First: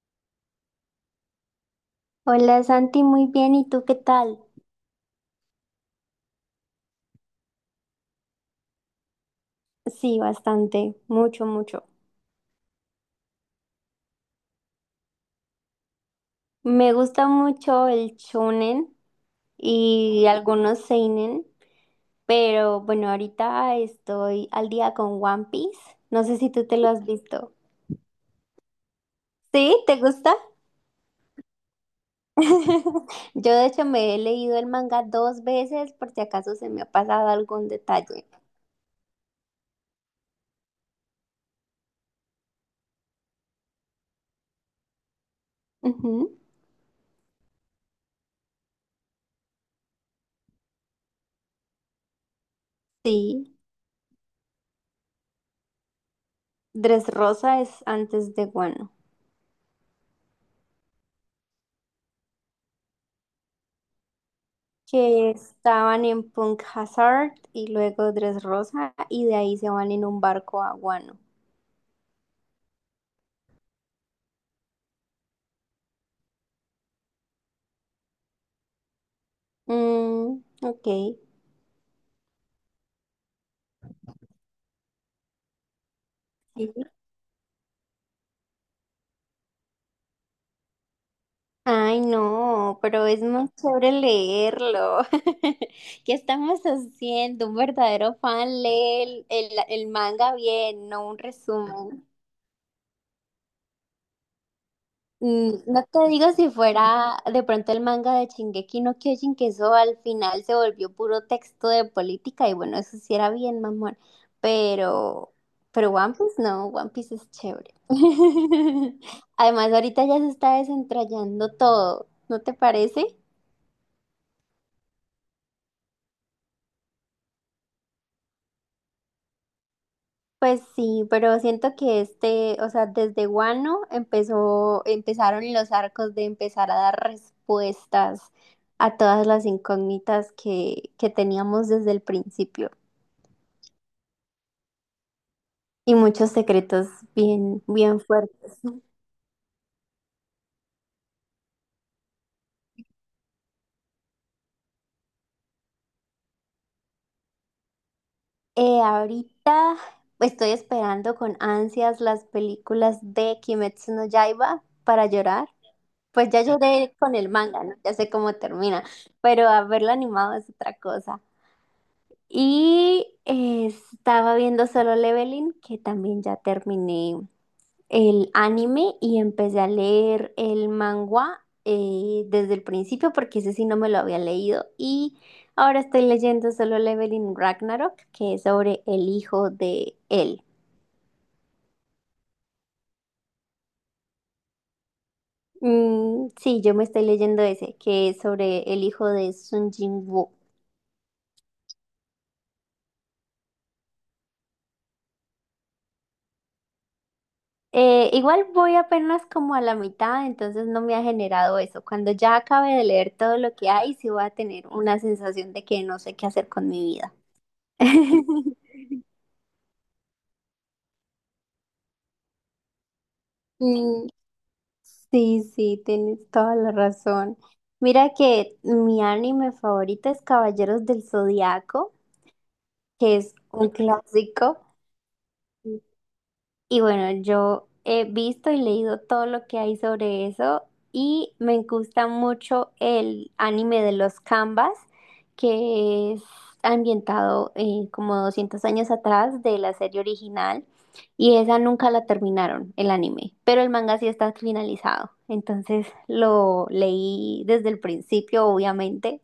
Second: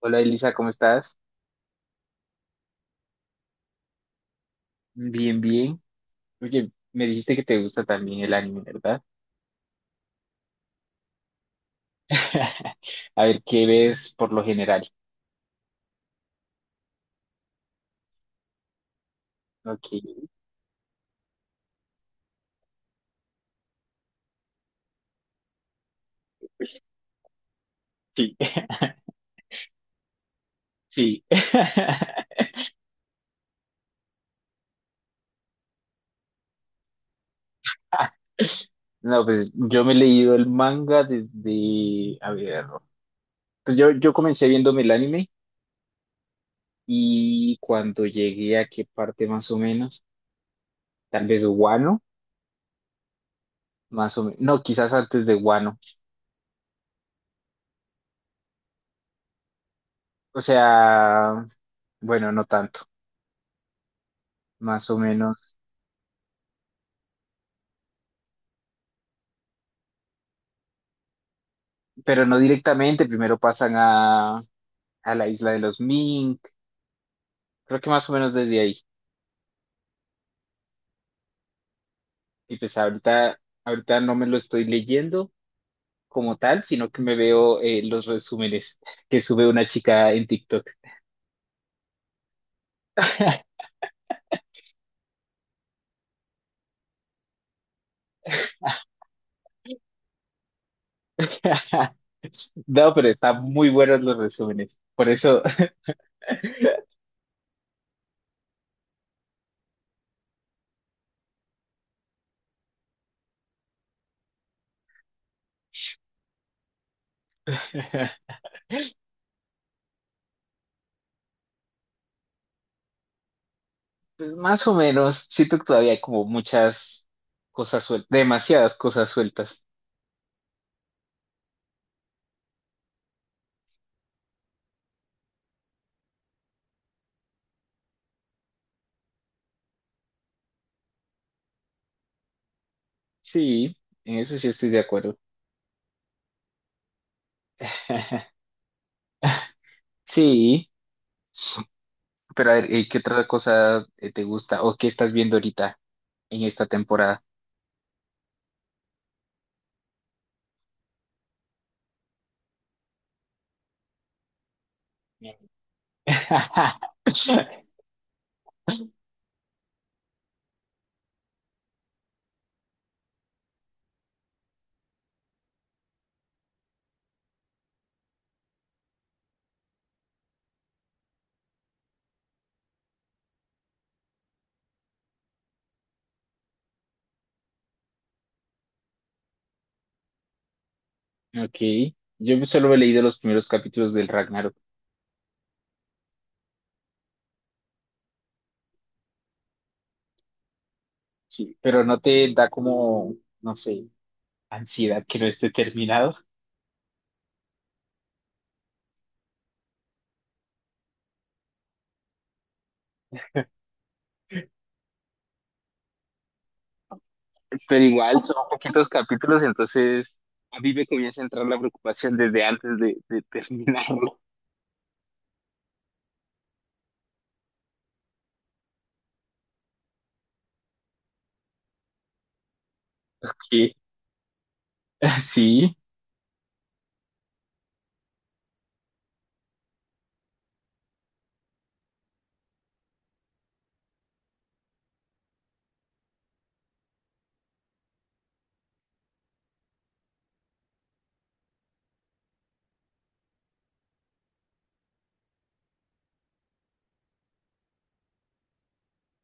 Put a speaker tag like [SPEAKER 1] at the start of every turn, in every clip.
[SPEAKER 1] Hola Elisa, ¿cómo estás?
[SPEAKER 2] Hola Santi, muy bien. ¿Y tú qué tal?
[SPEAKER 1] Bien, bien. Oye, me dijiste que te gusta también el anime, ¿verdad?
[SPEAKER 2] Sí, bastante, mucho, mucho.
[SPEAKER 1] A ver, ¿qué ves por lo general?
[SPEAKER 2] Me gusta mucho el shonen
[SPEAKER 1] Ok.
[SPEAKER 2] y algunos seinen, pero bueno, ahorita estoy al día con One Piece. No sé si tú te
[SPEAKER 1] Pues,
[SPEAKER 2] lo has visto.
[SPEAKER 1] sí,
[SPEAKER 2] ¿Sí? ¿Te gusta?
[SPEAKER 1] sí.
[SPEAKER 2] Yo de hecho me he leído el manga dos veces por si acaso se me ha pasado algún detalle.
[SPEAKER 1] No, pues yo me he leído el manga desde, a ver, pues yo comencé viéndome el anime
[SPEAKER 2] Ujú.
[SPEAKER 1] y cuando llegué a qué parte más o menos, tal vez Wano,
[SPEAKER 2] Sí.
[SPEAKER 1] más o menos, no, quizás antes de Wano.
[SPEAKER 2] Dressrosa es antes de Wano.
[SPEAKER 1] O sea, bueno, no tanto, más o
[SPEAKER 2] Que
[SPEAKER 1] menos.
[SPEAKER 2] estaban en Punk Hazard y luego Dress Rosa y de ahí se van en un barco a Guano.
[SPEAKER 1] Pero no directamente, primero pasan a la isla de los Mink, creo que más o menos desde ahí.
[SPEAKER 2] Mm, ok.
[SPEAKER 1] Y pues ahorita, ahorita no me lo estoy leyendo como tal,
[SPEAKER 2] Sí.
[SPEAKER 1] sino que me veo los resúmenes que sube una chica en TikTok.
[SPEAKER 2] Ay, no, pero es muy chévere leerlo. ¿Qué estamos haciendo? Un verdadero fan lee el manga bien, no un resumen.
[SPEAKER 1] No, pero están muy buenos los resúmenes. Por eso,
[SPEAKER 2] No te digo si fuera de pronto el manga de Shingeki no Kyojin, que eso al final se volvió puro texto de política y bueno, eso sí era bien mamón, pero, pero One Piece no, One Piece es chévere. Además, ahorita ya se está desentrañando todo, ¿no te parece?
[SPEAKER 1] pues, más o menos, siento que todavía hay como muchas cosas sueltas, demasiadas cosas sueltas.
[SPEAKER 2] Pues sí, pero siento que este, o sea, desde Guano empezaron los arcos de empezar a dar respuestas a todas las incógnitas que teníamos desde el principio
[SPEAKER 1] Sí, en eso sí estoy de acuerdo.
[SPEAKER 2] y muchos secretos bien, bien fuertes.
[SPEAKER 1] Sí. Pero a ver, ¿qué otra cosa te gusta o qué estás viendo ahorita en esta temporada?
[SPEAKER 2] Ahorita estoy esperando con ansias las películas de Kimetsu no Yaiba para llorar. Pues ya lloré con el manga, ¿no? Ya sé cómo termina, pero haberlo animado es otra cosa. Y estaba viendo Solo Leveling, que también ya terminé el anime y empecé a leer el manga desde el principio porque ese sí no me lo había leído. Y ahora estoy leyendo Solo Leveling Ragnarok, que es sobre el hijo de él.
[SPEAKER 1] Ok, yo solo he leído los primeros capítulos del Ragnarok,
[SPEAKER 2] Mm, sí, yo me estoy leyendo ese, que es sobre el hijo de Sun Jin.
[SPEAKER 1] sí, pero no te da como, no sé, ansiedad que no esté terminado.
[SPEAKER 2] Igual voy apenas como a la mitad, entonces no me ha generado eso. Cuando ya acabe de leer todo lo que hay, sí voy a tener una sensación de que no sé qué hacer con mi vida.
[SPEAKER 1] Pero igual son poquitos capítulos, entonces a mí me comienza a entrar la preocupación desde antes de
[SPEAKER 2] Mm,
[SPEAKER 1] terminarlo.
[SPEAKER 2] sí, sí, tienes toda la razón. Mira que mi anime favorito es Caballeros del Zodiaco, que es un
[SPEAKER 1] Ok.
[SPEAKER 2] clásico.
[SPEAKER 1] Sí,
[SPEAKER 2] Y bueno, yo he visto y leído todo lo que hay sobre eso y me gusta mucho el anime de los Canvas, que es ambientado como 200 años atrás de la serie original y esa nunca la terminaron, el anime, pero el manga sí está finalizado. Entonces lo leí desde el principio, obviamente,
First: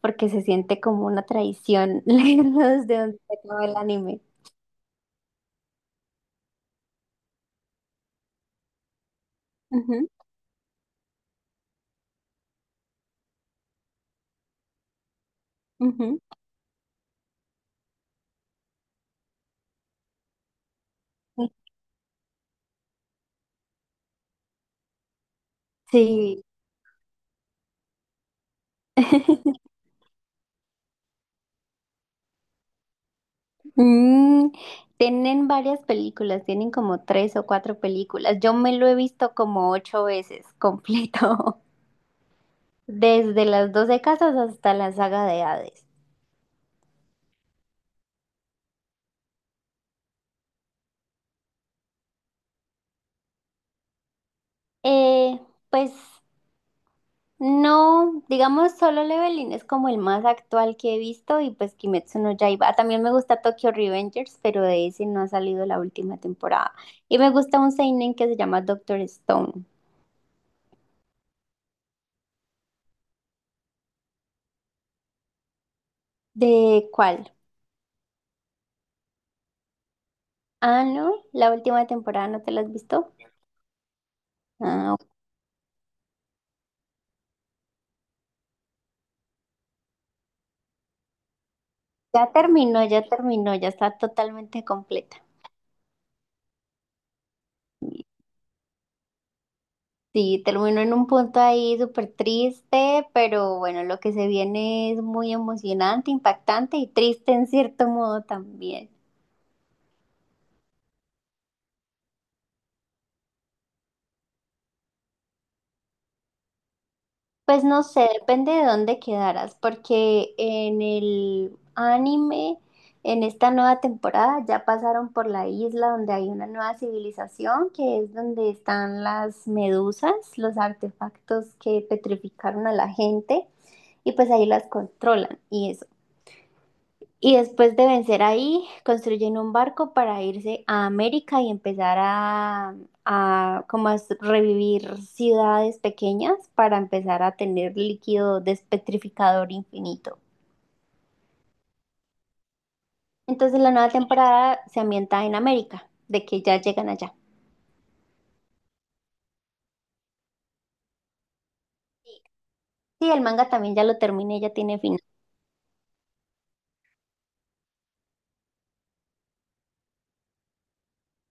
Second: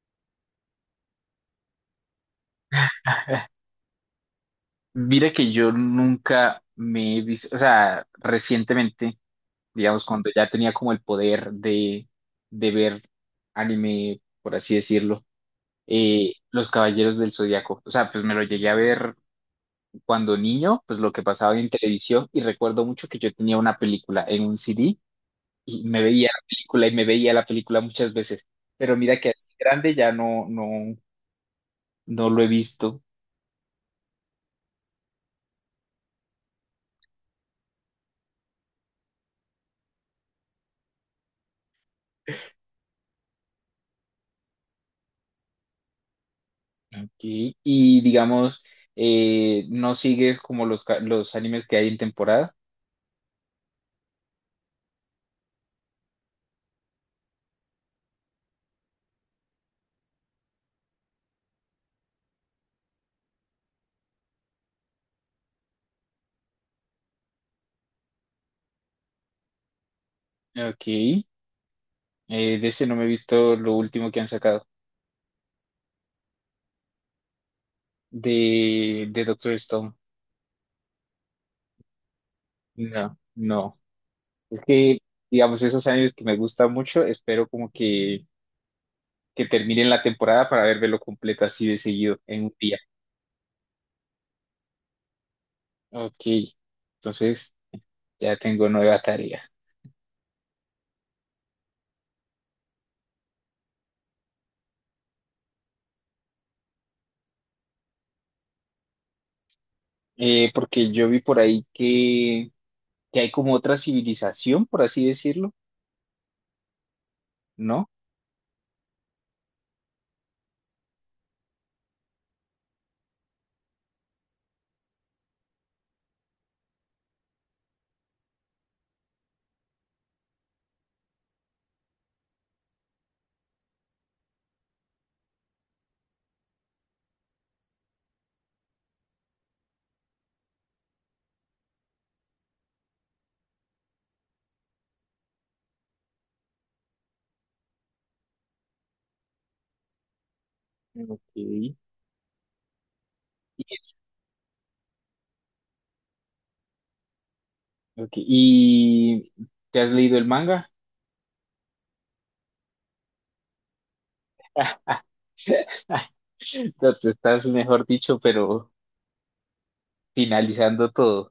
[SPEAKER 2] porque se siente como una traición leerlo desde donde se acaba el anime.
[SPEAKER 1] mira que yo nunca me he visto, o sea, recientemente digamos,
[SPEAKER 2] Ujú,
[SPEAKER 1] cuando ya tenía como el poder de ver anime, por así decirlo,
[SPEAKER 2] ujú.
[SPEAKER 1] Los Caballeros del Zodiaco. O sea, pues me lo llegué a ver cuando niño, pues lo que pasaba en televisión y recuerdo mucho que yo tenía una película en un CD y me veía la
[SPEAKER 2] Sí.
[SPEAKER 1] película y me veía la película muchas veces, pero mira que así grande ya no, no, no lo he visto.
[SPEAKER 2] Mm, Tienen varias películas, tienen como tres o cuatro películas. Yo me lo he visto como ocho veces completo, desde las 12 casas hasta la saga de Hades.
[SPEAKER 1] Ok. Y digamos, no sigues como los animes que hay en temporada.
[SPEAKER 2] Eh, pues no, digamos Solo Leveling es como el más actual que he visto y pues Kimetsu no Yaiba. También me gusta Tokyo Revengers, pero de ese no ha salido la última temporada. Y me gusta un seinen que se llama Doctor Stone.
[SPEAKER 1] Ok. De ese no me he visto lo último que han sacado.
[SPEAKER 2] ¿De cuál?
[SPEAKER 1] De Doctor Stone.
[SPEAKER 2] Ah, no, la última temporada no te la has visto.
[SPEAKER 1] No, no. Es
[SPEAKER 2] Ah,
[SPEAKER 1] que,
[SPEAKER 2] ok.
[SPEAKER 1] digamos, esos años que me gusta mucho, espero como que, terminen la temporada para verlo completa así de seguido
[SPEAKER 2] Ya
[SPEAKER 1] en un día.
[SPEAKER 2] terminó, ya terminó, ya está totalmente completa.
[SPEAKER 1] Ok, entonces ya tengo nueva tarea.
[SPEAKER 2] Sí, terminó en un punto ahí súper triste, pero bueno, lo que se viene es muy emocionante, impactante y triste en cierto modo también.
[SPEAKER 1] Porque yo vi por ahí que hay como otra civilización, por así decirlo,
[SPEAKER 2] Pues no
[SPEAKER 1] ¿no?
[SPEAKER 2] sé, depende de dónde quedaras, porque en el anime, en esta nueva temporada, ya pasaron por la isla donde hay una nueva civilización, que es donde están las medusas, los artefactos que petrificaron a la gente, y pues ahí las controlan y eso. Y después de vencer ahí, construyen un barco para irse a América y empezar a como revivir ciudades pequeñas para empezar a tener líquido despetrificador infinito.
[SPEAKER 1] Ok. Y
[SPEAKER 2] Entonces la nueva
[SPEAKER 1] es-
[SPEAKER 2] temporada se ambienta en América, de que ya llegan allá.
[SPEAKER 1] ok, ¿y te has leído el manga?
[SPEAKER 2] Sí, el manga también ya lo terminé, ya tiene final.
[SPEAKER 1] No, tú estás, mejor dicho, pero finalizando todo.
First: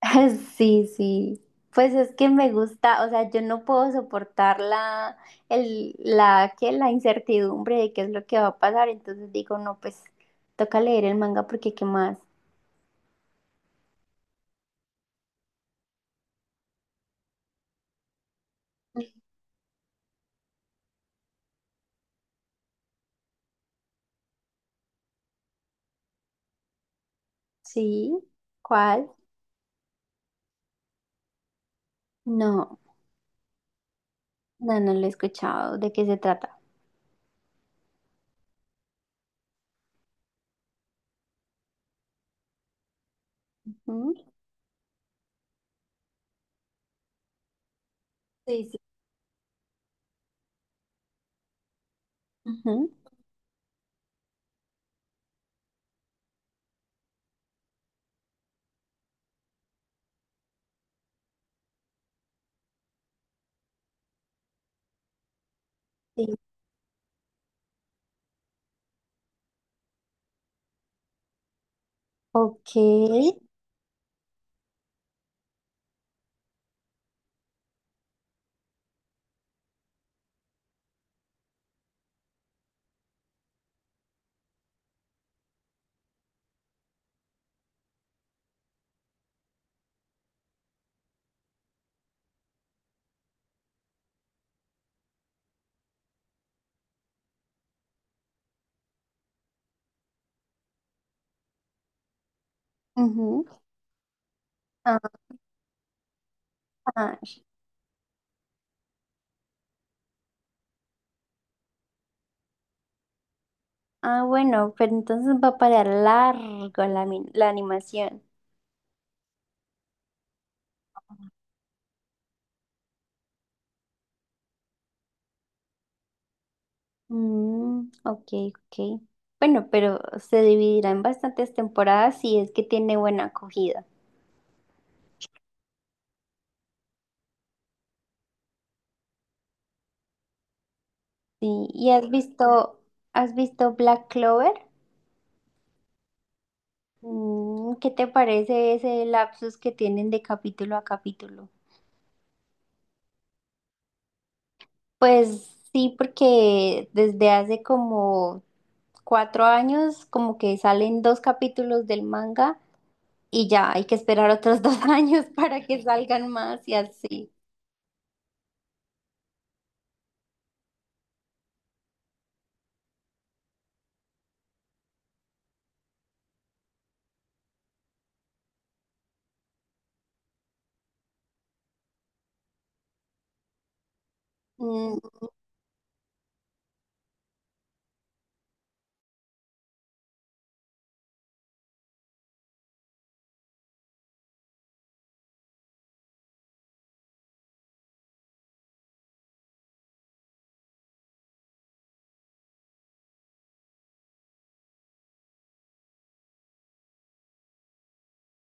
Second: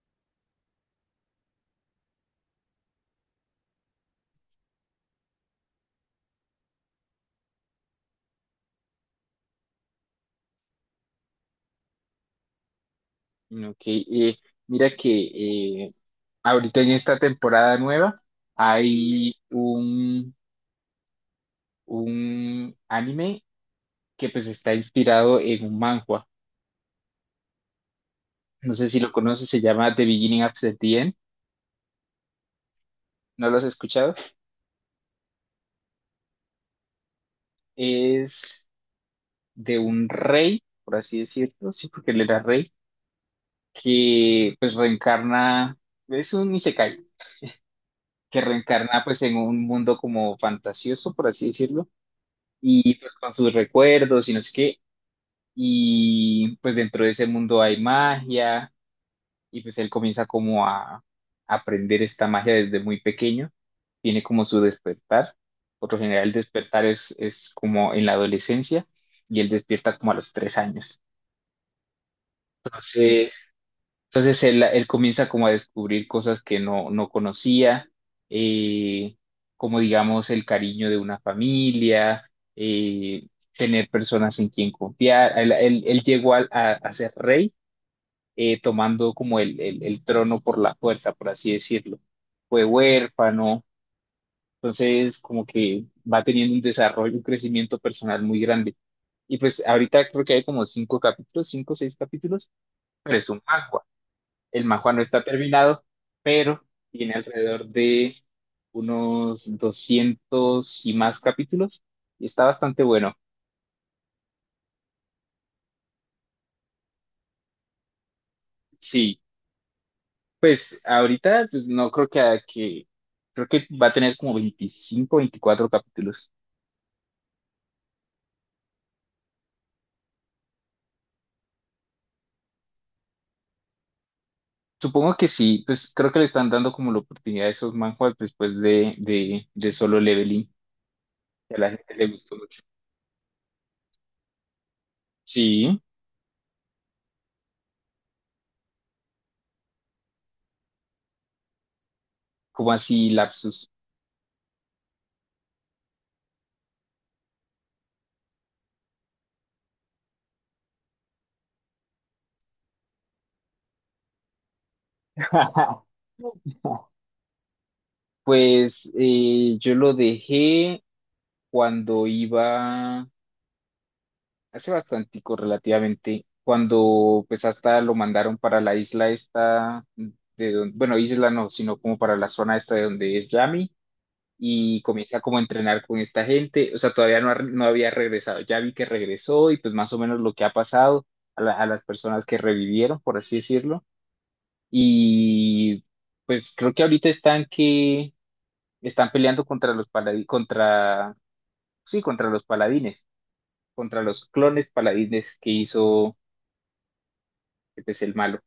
[SPEAKER 2] Sí, sí. Pues es que me gusta, o sea, yo no puedo soportar la, el, la, que la incertidumbre de qué es lo que va a pasar. Entonces digo, no, pues toca leer el manga porque qué más.
[SPEAKER 1] Ok, mira que ahorita en esta temporada nueva hay un anime que pues está inspirado en un manhwa.
[SPEAKER 2] Sí,
[SPEAKER 1] No sé si
[SPEAKER 2] ¿cuál?
[SPEAKER 1] lo conoces, se llama The Beginning of the End.
[SPEAKER 2] No,
[SPEAKER 1] ¿No lo has escuchado?
[SPEAKER 2] no, no lo he escuchado. ¿De qué se trata?
[SPEAKER 1] Es de un rey, por así decirlo, sí, porque él era rey,
[SPEAKER 2] ¿Mm?
[SPEAKER 1] que pues reencarna, es un isekai que
[SPEAKER 2] Sí, sí.
[SPEAKER 1] reencarna pues en un mundo como fantasioso, por así decirlo,
[SPEAKER 2] Ujú,
[SPEAKER 1] y pues con sus recuerdos y no sé qué, y pues dentro de ese mundo hay magia, y pues él comienza como a aprender esta magia desde muy pequeño, tiene como su despertar, por lo general
[SPEAKER 2] sí.
[SPEAKER 1] el despertar es como en la adolescencia, y él despierta como a los 3 años.
[SPEAKER 2] Ok.
[SPEAKER 1] Entonces, Entonces él comienza como a descubrir cosas que no conocía, eh, como digamos el cariño de una familia, eh, tener personas en quien confiar. Él llegó a ser rey tomando como el trono por la fuerza, por así decirlo. Fue huérfano, entonces como que va teniendo un desarrollo, un crecimiento personal muy grande. Y pues ahorita creo que hay como cinco capítulos, cinco o seis capítulos, pero es un
[SPEAKER 2] Ujú.
[SPEAKER 1] manga. El Majua
[SPEAKER 2] Ah,
[SPEAKER 1] no está terminado, pero tiene
[SPEAKER 2] ah,
[SPEAKER 1] alrededor de unos 200 y más capítulos y está bastante bueno.
[SPEAKER 2] ah, bueno, pero entonces va a parar largo la animación.
[SPEAKER 1] Sí, pues ahorita pues no creo que, creo que va a tener como 25, 24 capítulos.
[SPEAKER 2] Mm, ok, ok. Bueno, pero se dividirá en bastantes temporadas si es que tiene buena acogida.
[SPEAKER 1] Supongo que sí, pues creo que le están dando como la oportunidad a esos manhwas después de Solo Leveling, que a
[SPEAKER 2] Sí,
[SPEAKER 1] la
[SPEAKER 2] ¿y
[SPEAKER 1] gente le
[SPEAKER 2] has
[SPEAKER 1] gustó mucho.
[SPEAKER 2] visto, has visto Black Clover?
[SPEAKER 1] Sí,
[SPEAKER 2] ¿Qué te parece ese lapsus que tienen de capítulo a capítulo?
[SPEAKER 1] como así lapsus.
[SPEAKER 2] Pues sí, porque desde hace como 4 años como que salen dos capítulos del manga y ya hay que esperar otros 2 años para que salgan más y así.
[SPEAKER 1] Pues yo lo dejé cuando iba, hace bastantico relativamente, cuando pues hasta lo mandaron para la isla esta, bueno, isla no, sino como para la zona esta de donde es Yami, y
[SPEAKER 2] Mm,
[SPEAKER 1] comienza como a entrenar con esta gente, o sea, todavía no, no había regresado, ya vi que regresó y pues más o menos lo que ha pasado a las personas que revivieron, por así decirlo, y pues creo que ahorita están que están peleando contra los paladi- contra, sí, contra los paladines. Contra los clones paladines que hizo pues, el malo.